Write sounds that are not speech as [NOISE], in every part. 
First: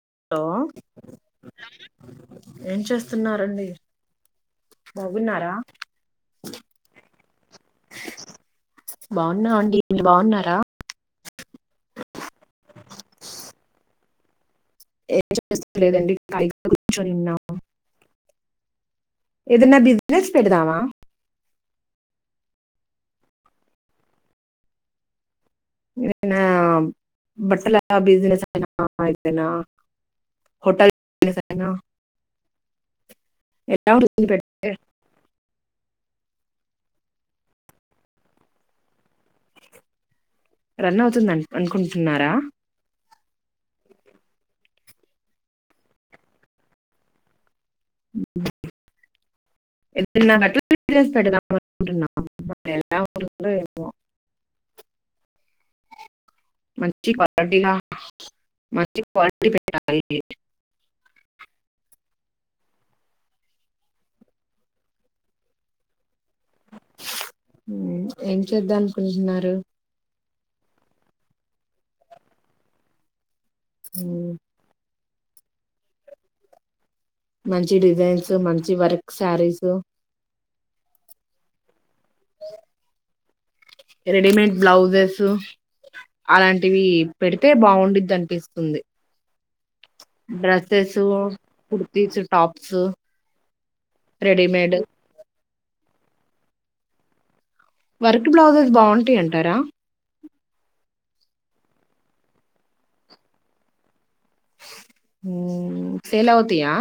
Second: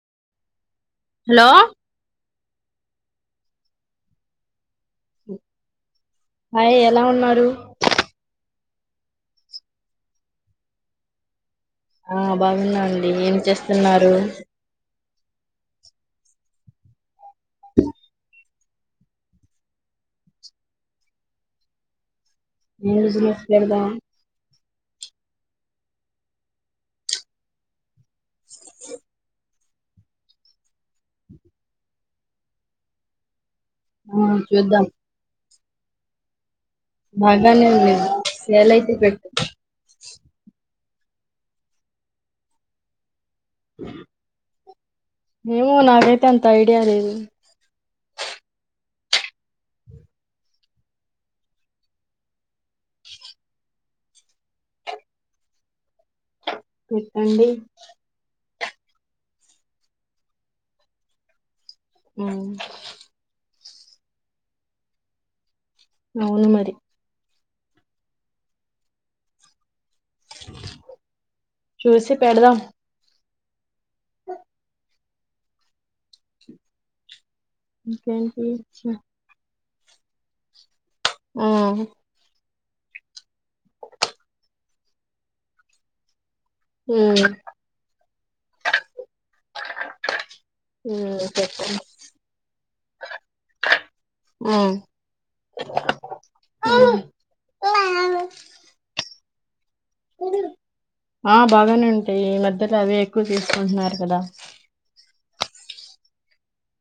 Hello hello ఏం చేస్తున్నారండి బాగున్నారా హాయ్ ఎలా ఉన్నారు బాగున్నా అండి మీరు బాగున్నారా ఆ బాగున్నా అండి ఏం చేస్తున్నారు ఏం చేస్తలేదండి ఖాళీగా కూర్చుని ఉన్నాం [INAUDIBLE] ఏదన్న బిసినెస్ పెడదావా ఏ బిజినెస్ పెడదాం ఏనా బట్టల బిజినెస్ అతేనా హోటల్ బిజినెస్ అయిన ఎలా [INAUDIBLE] ఆ చూద్దాం బాగానే ఉంటది సేల్ అయితే పెట్ట రన్ అవుతుంది అనుకుంటున్నారా ఏమో నాకైతే అంత ఐడియా లేదు [INAUDIBLE] మంచి పెట్టండి క్వాలిటీగా మంచి క్వాలిటీ పెట్టాలి ఉ అవును మరి ఏం చేద్దాం అనుకుంటున్నారు చూసి పెడదాం హ మంచి డిజైన్స్ ఇంకేంటి మంచి వర్క్ శారీస్ ఓ రెడిమేడ్ బ్లౌజెస్ అలాంటివి ఉమ్ పెడితే బావుండుద్ది అనిపిస్తుంది డ్రస్సెస్ ఉమ్ చెప్పండి కుర్తీస్ టాప్స్ ఉమ్, రెడీమేడ్ [UNINTELLIGIBLE] వర్క్ బ్లౌజెస్ బావుంటాయన్ టారా ఆ బాగానే ఉంటాయి ఈ మధ్యలో అవే ఎక్కువ తీసుకుంటున్నారు కదా ఊ ఉమ్ సేల్ అవుతయా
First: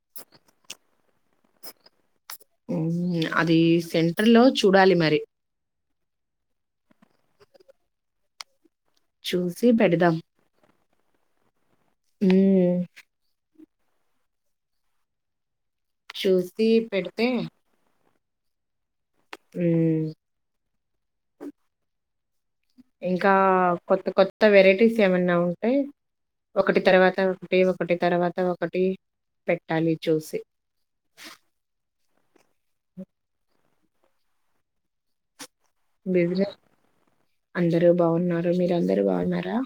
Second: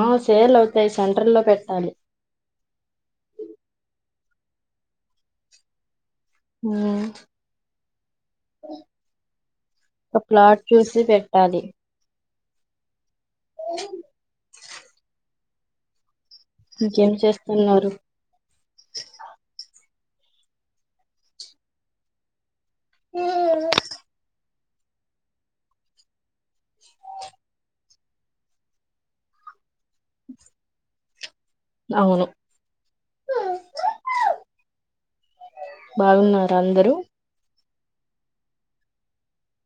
ఆ సేల్ అవుతాయి సెంటర్లో పెట్టాలి ఉమ్మ్ అది సెంటర్ లో చూడాలి మరి హ చూసి పెడదాం చూసి పెట్టాలి మ్మ్ చూసి ఇంకేం పెడితే చేస్తున్నారు ఊమ్మ్ ఇంకా కొత్త కొత్ త్త వెరైటీస్ ఏమన్నా ఉంటాయి ఒకటి తర్వాత ఒకటి ఒకటి తర్వాత ఒకటి పెట్ ట్టాలి చూసి అవును బిజినెస్ బాగున్నారా అందరూ అందరూ బావున్నారు మీరందరూ బావున్నారా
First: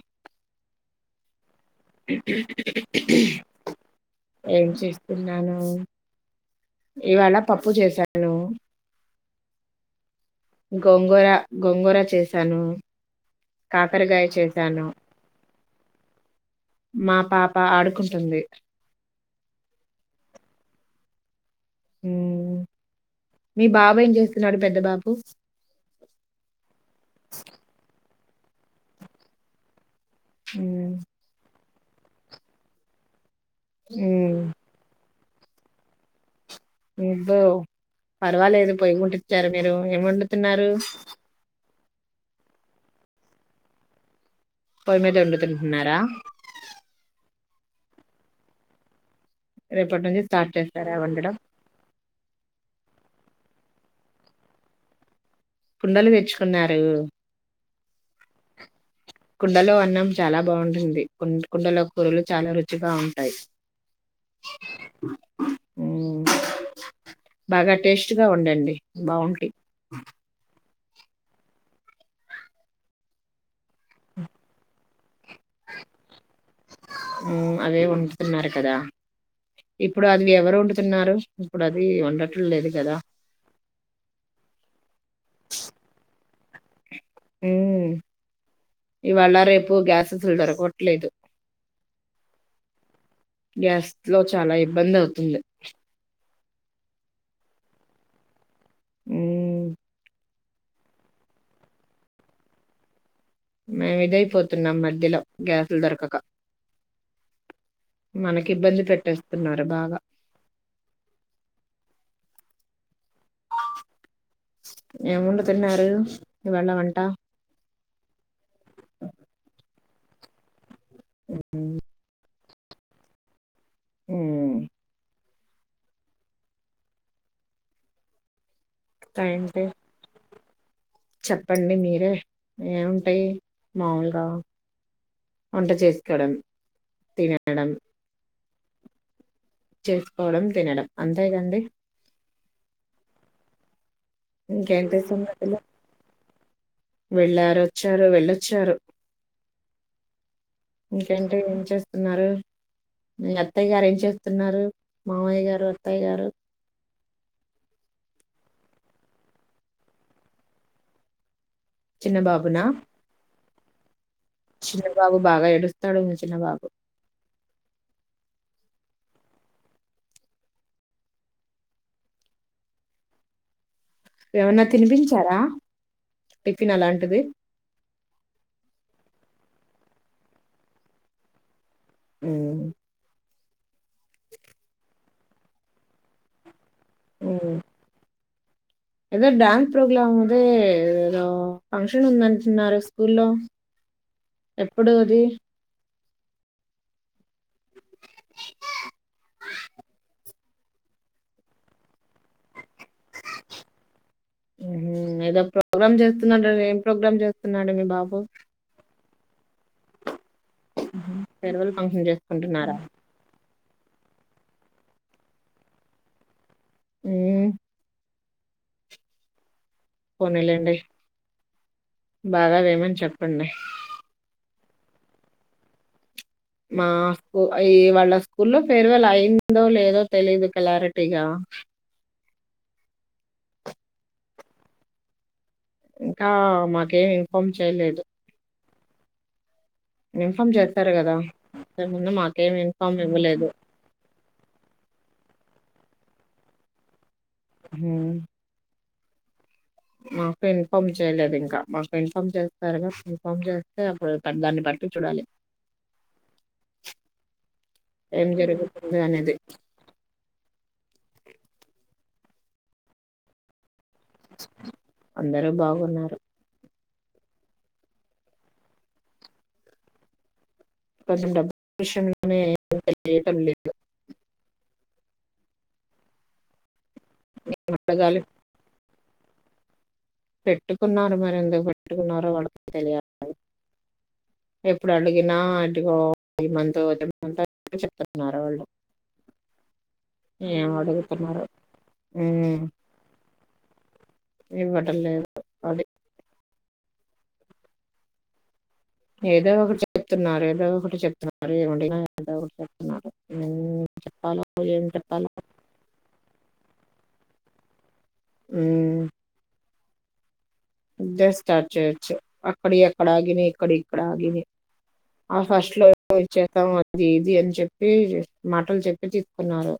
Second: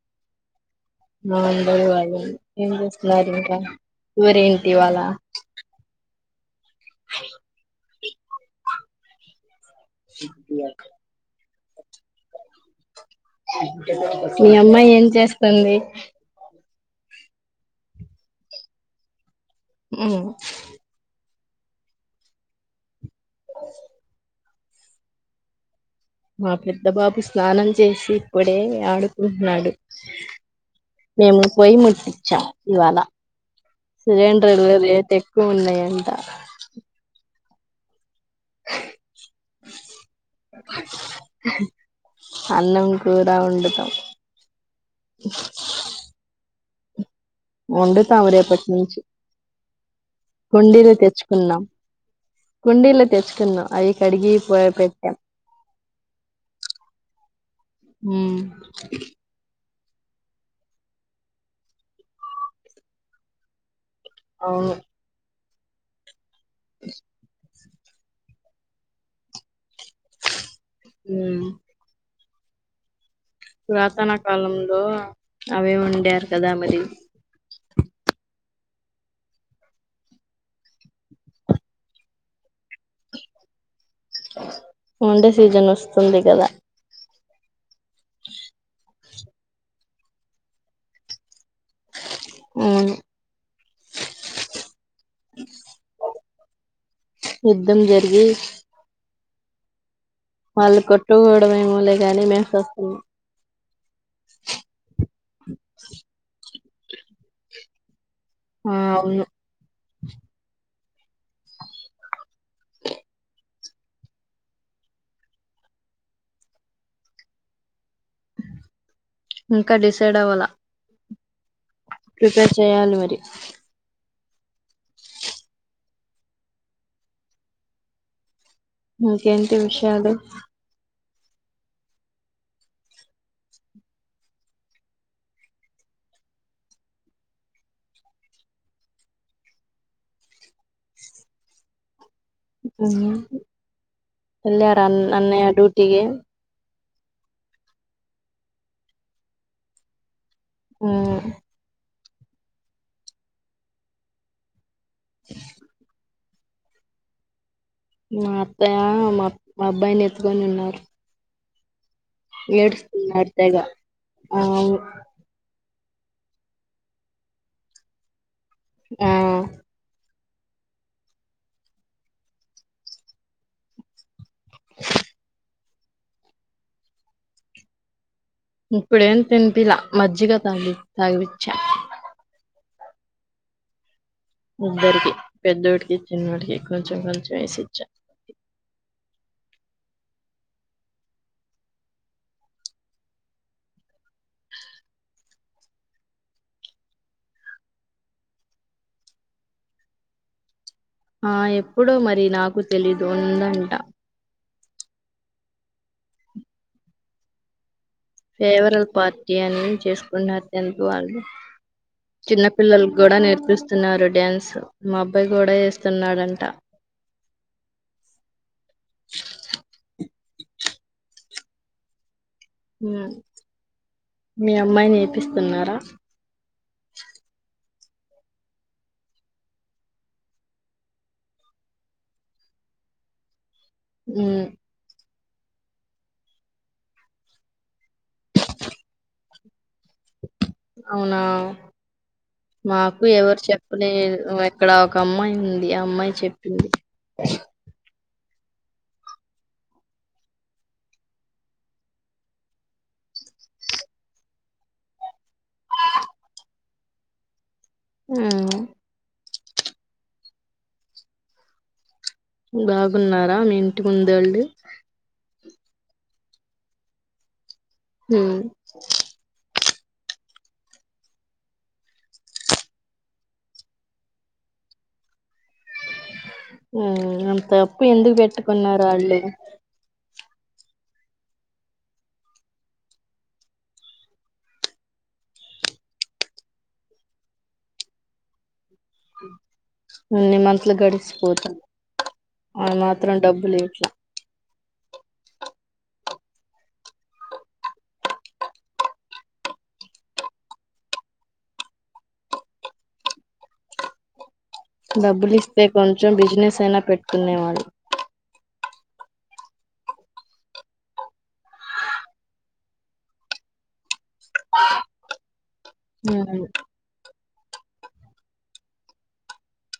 మాని [UNINTELLIGIBLE] వాళ్ళు ఏం చేస్తున్నారు ఇంకా ఏం కూరేంటి ఇవాళ చేస్తున్నాను ఇవాళ పప్పు చేశా [UNINTELLIGIBLE] షాపింగ్ యాక్ గోంగూర గోంగూర చేశాను కాకరకాయ మీ చేశాను అమ్మాయి ఏం చేస్తుంది మా పాప ఆడుకుంటుంది మ్మ్ అ మీ బాబా ఏం చేస్త నాడు పెద్ద బాబు మా పెద్ద బాబు స్నానం చేసి ఇప్పుడే ఆడుకుంటున్నాడు హ పోొ్యి ముట్టిచ్చా ఇవాళ సిలిండర్లుతే ల ఎంట ఇద పర్వాలేదు పొయ ముట్టిచ్చారు మీరు ఏం వండుతున్నారు అన్నం కూర ఉంతాం పొయి మీద వండుతుంటున్నారా వండితాంరేపట్ నుంచి రేపటి నుంచి స్టార్ట్ చేస్తార వండడం కుండీలో తెచ్చుకున్నాం అవి కడిగి పెట్టాం కుండలు తెచ్చుకున్నారు హ కుండలో అ న్నం చాలా బాగుంటుంది కు కుండల కూరలు చాలా రుచిగా ఉంటాయి అవును ఆ బాగా టేస్ట్ గా ఉండండి బాగుంటా హామ్ పురాతన కాలంలో అవే ఉండారు కదా మరి హ్మ్ అవే వండుతున్నారు కదా ఇప్పుడు అది ఎవరు వండుతున్నారు ఇప్పుడు అది వండటం లేదు కదా! వండే సీజన్ వస్తుంది కదా హ [UNINTELLIGIBLE] [INAUDIBLE] ఇవాళ రేపు గ్యాస్స్లిడర్ కొట్టలేదు అవును గ్యాస్ లో చాలా ఇబ్బంది అవుతుంది యుద్ధం జరిగి అవు వాళ్ళు కొట్టుకోవడం ఏమో లే ని మేము చూస్తున్నాం మేము ఇదైపోతున్నాం మీ జలో గ్యాసిలు తెరకక మనకి ఆ ఇబ్బంది అవును పెట్టేస్తున్నారు బాగా ఏమొండుతున్నారు ఇవాళ వంట ఇంకా డిసైడ్ అవ్వాల ఈ ప్రిపేర్ చెయాలి మరి ఉ ఇంకా ఇంకేంటి ఏంటి విషయాలు చెప్పండి మీరే ఏముంటాయి మాములుగా వంట చేసుకోవడం తినడం చేసుకోవడం తినడం అంతేగాండి ఉహూ ఎల్లారా ఇంకేంటి అన్నయ డ్యూటీకి వెళ్ళారొచ్చారు వెళ్ళొచ్చారు ఉమ్ ఇంకేంటి ఏం చేస్త స్తున్నారు అత్తయ్య గారు ఏం చేస్తున్నారు మామయ్య గారు అత్తాయ్య గారు మా అత్తాయ మా మా అబ్బాయిని ఎత్తుకొని ఉన్నారు ఏడుస్తున్నాడు జగా చిన బాబు బాగా ఏడు తడు చిన్న బాబు ఆ ఏమన్నా తినిపించారా టిఫిన్ అలాంటిది ఇప్పుడేం తినిపిలా మజ్జిగ తాగి తాగిపిచా ఉ ఇద్దరికి పెద్దోడికి చిన్నడికి కొంచెం కొంచెం ఉమ్. ఏసిచ్చ ఏదో డ్యాన్స్ ప్రోగ్రామ్ అదే ఏదో ఫంక్షన్ ఉందంటున్నారు స్కూ లో ఎప్పుడు అది ఆ ఎప్పుడో మరి నాకు తెలీదు ఉందంట ఉహూ ఏదో ప్రోగ్రామ్ జేస్తున్నాడు ఏం ప్రోగ్రామ్ చేస్తున్నాడు మీ బాబు ఫేవరల్ పార్ ఏ చేసుకున్నారు ఎందుకు వాళ్ళు ఫేర్వెల్ ఫంక్షన్ చిన్న చేసుకుంటున్నారా పిల్లలు కూడా నేర్పిస్తు వస్తున్నారు డ్యాన్స్ మా అబ్బాయి కూడా వస్తున్నాడంట ఏ పోనీలెండి బాగావేమని మ్మ్ చెప్పండి మీ అమ్మాయిని ఏపిస్తున్నారా మా స్కూ ఈ వాళ్ళ స్కూల్లో ఫేర్వెల్ అయిందో లేదో తెలీదు క్లారిటీగా ఉ ఇంకా మాకేం ఇన్ఫార్మ్ చేయలేదు ఇన్ఫార్మ్ చేస్తారు కదా అవునా ముందు మాకేం ఇన్ఫార్మ్ మాకు ఎవరు ఇవ్వలేదు చెప్పలేదు ఎక్కడ ఒక అమ్మాయి ఉంది ఆ అమ్మాయి చెప్పింది మ్ మాకు ఇన్ఫామ్ చేయలేదు ఇంకా మాకు ఇన్ఫామ్ చేస్తారు ఇన్ఫామ్ చేస్తే అప్పుడు దాన్ని బట్టి చూడాలి ఏం మ్మ్ జరుగుతుంది అనేది బాగున్నారా మీ ఇంటి ముందేళ్ళు అందరు బాగున్నారు మ్ కొంచం [UNINTELLIGIBLE] లేదు అ అంత అప్పు ఎందుకు అడగాలి పెట్టుకున్నారు వాళ్ళు పెట్టుకున్నారు మర ఎందుకు పెట్టుకున్నారో వాళ్ళ తెలియాల, ఎప్పుడు అడిగినా అటుకో పది మంది వది మంది చెప్న్నారు వాళ్ళు న్ని ఏం మంతలు అడుగుతున్నారు గడిసిపోతాం అ మాత్రం డబ్ [UNINTELLIGIBLE] ఇవ్వడం లేదు అది ఏదో ఒకటి చెప్తున్నారు ఏదో ఒకటి చెప్తున్నారు ఏ ఏదో ఒకటి చెప్తున్నారు మ్ చెప్పలో డబ్బులు ఇస్తే కొంచెం బిజినెస్ అయినా పెట్ తిన్నే మాది మ్ స్టార్ట్ చేయిచ్చు అక్కడి అక్కడగిన ఇక్కడి అక్కడ ఆగి ఆ ఫస్ట్ లో హ్మ్. చేస్తాం అది ఇది అని చెప్ ప మాటలు చెప్పి తీసుకున్నారు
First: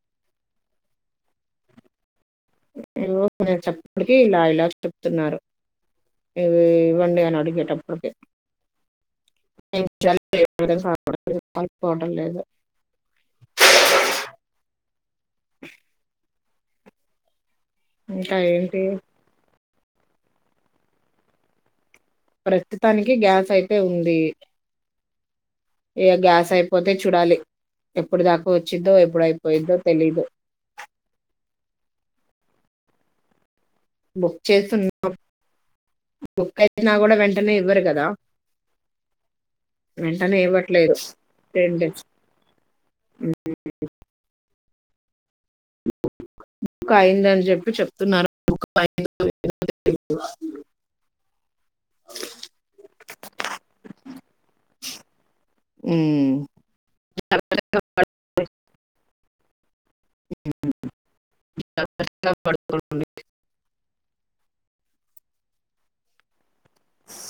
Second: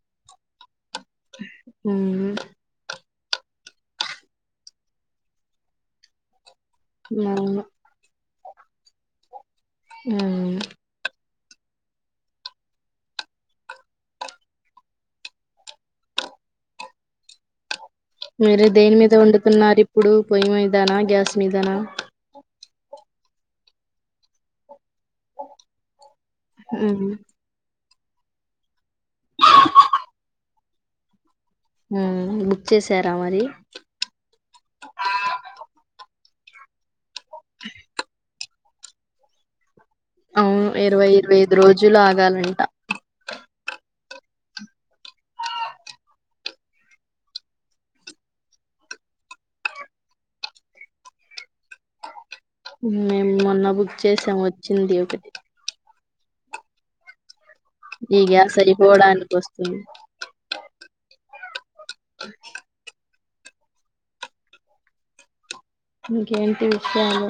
హ ఏవో నను చెప్పటికి ఇలా ఇలా చెప్తున్నారు ఇవ్వండి అన అడి అవును కేటప్పుడుక హ్మ్. కోవడం లేదు ఇంకా మీరు ఏంటి దేని మీద వండుతున్నారు ఇప్పుడు పొయ్యి మీదనా గ్యాస్ మీదనా ప్రస్తుతానికి గ్యాస్ అయితే ఉంది ఇక గ్యాస్ అయిపోతే హ్మ్. చూడాలి ఎప్పుడు దాకా వచ్చిందో అప్పుడయిపోయిందో తెలీదు బుక్ చేసారా మరి బుక్ చేస్తున్నా బుక్ అయిిన కూడా వెంట వెంటనే ఇవ్వరు కదా వెంటనే అవును ఇవ్వట్లేదు ఇరవై ఇరవై ఐదు టెన్ రోజులు డేస్ ఆగాలంట అయిందని చెప్పి చెప్తున్నారు మేము మొన్న బుక్ చేసాం వచ్చింది ఒకటి ఉమ్ జాగ్రత్తగా ఈగ సరి పోవడానికి వస్తుంది [UNINTELLIGIBLE] [UNINTELLIGIBLE] ఇకేంటి చాలా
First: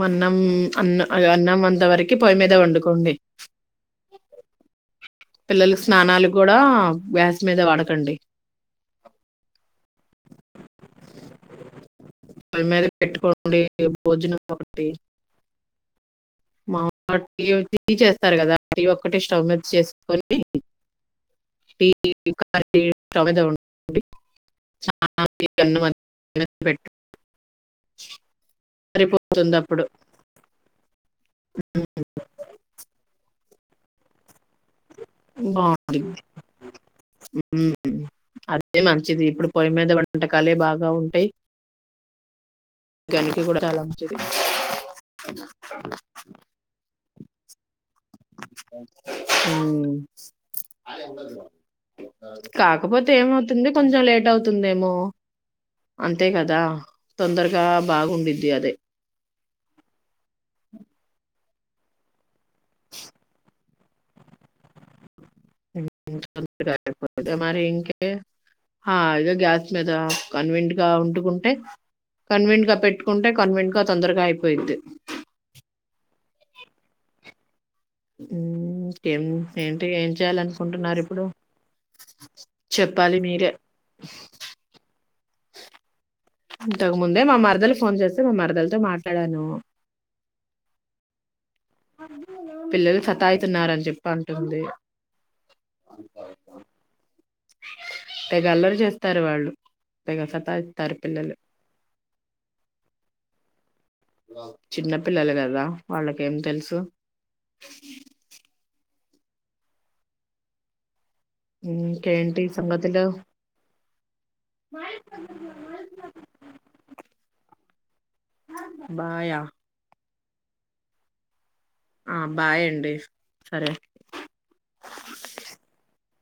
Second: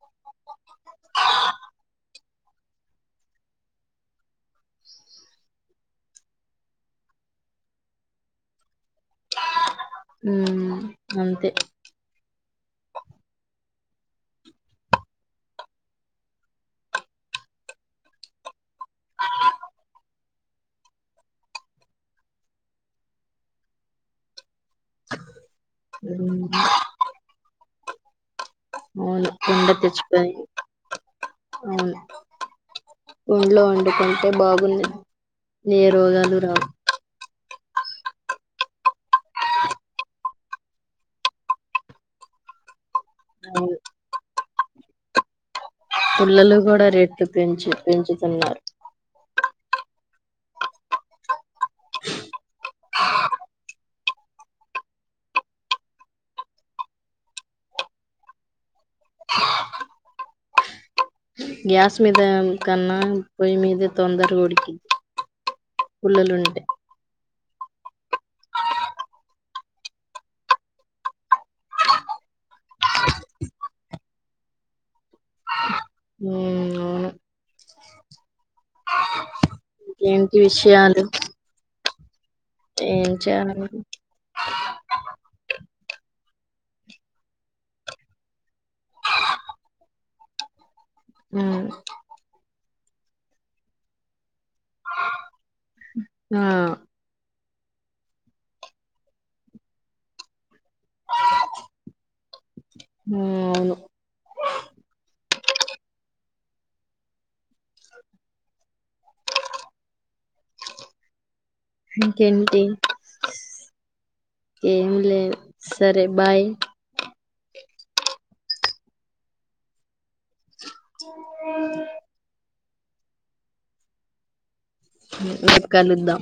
మన్నం అన్న అన్నం అంత వరకి పొయ్యి మీద వండుకోండి పిల్లలకి స్నానాలు కూడా వ్యాస్ మీద వాడకండి. ఉ అంతే పోయి మీద పెట్టుకోండి భోజనం ఒకటి మా టీ టీ చేస్తారు కదా టీ ఒక్కటి స్టవ్ మీద చేసుకొని టీ క స్టవ్ మీద ఉమ్, [UNINTELLIGIBLE] రిపో అవును కుండ తెచ్చుకొని ఊర్లో వండుకుంటే బాగుంది ఏ బాగుంటుంది రొగాలు రావు అదే మంచిది ఇప్పుడు పొయ్యి మీద వంటకాలే బాగా ఉంటాయి ఆరోగ్యానికి కూడా అవును చాలా మంచిది. పుల్లలు కూడా రే పెంచి పెంచుతున్నారు ఆ కాకపోతే ఏమవుతుంది కొంచెం లేట్ అవుతుందే మో అంతే కదా తొందరగా బాగుండిద్ది అదే. గ్యాస్ మీద కన్నా పొయ్యి మీద తొందరగా ఉడికి [UNINTELLIGIBLE] మరి ఇంకే [UNINTELLIGIBLE] ఆఇదో గ్యాస్ మీద కన్వీంట్ గా ఉంటుకుంటే కన్వీంట్ గా పెట్టుకుంటే కన్వీంట్ గా తొందరగా అయిపోయిద్ది. ఉ అవును ఇంకేం ఏంటి ఏం ఇంకేంటి చేయాల అనుకుంటున్నారు విషయాలు ఇప్పుడు. ఏం చెప్పాలి మీరే చేయాలి ఇంతకుముందే మా మరదలు ఫోన్ చేస్తే మా మరదలతో మాట్లాడాను. ఉ పిల్లలు సత్తా యిత్తన్నారని చెప్ప. అంటుంది ఆ తెగ అల్లరి చేస్తారు వాళ్ళు తెగ సత్తాయి. ఊ అవును చిన్న పిల్లలు కదా వాళ్ళకేం తెలుసు ఇంకేంటి ఏం లేదు సరే బాయ్ బాయా ఉమ్ బాయ్ అండి సరే. [UNINTELLIGIBLE] రేపు కలుద్దాం.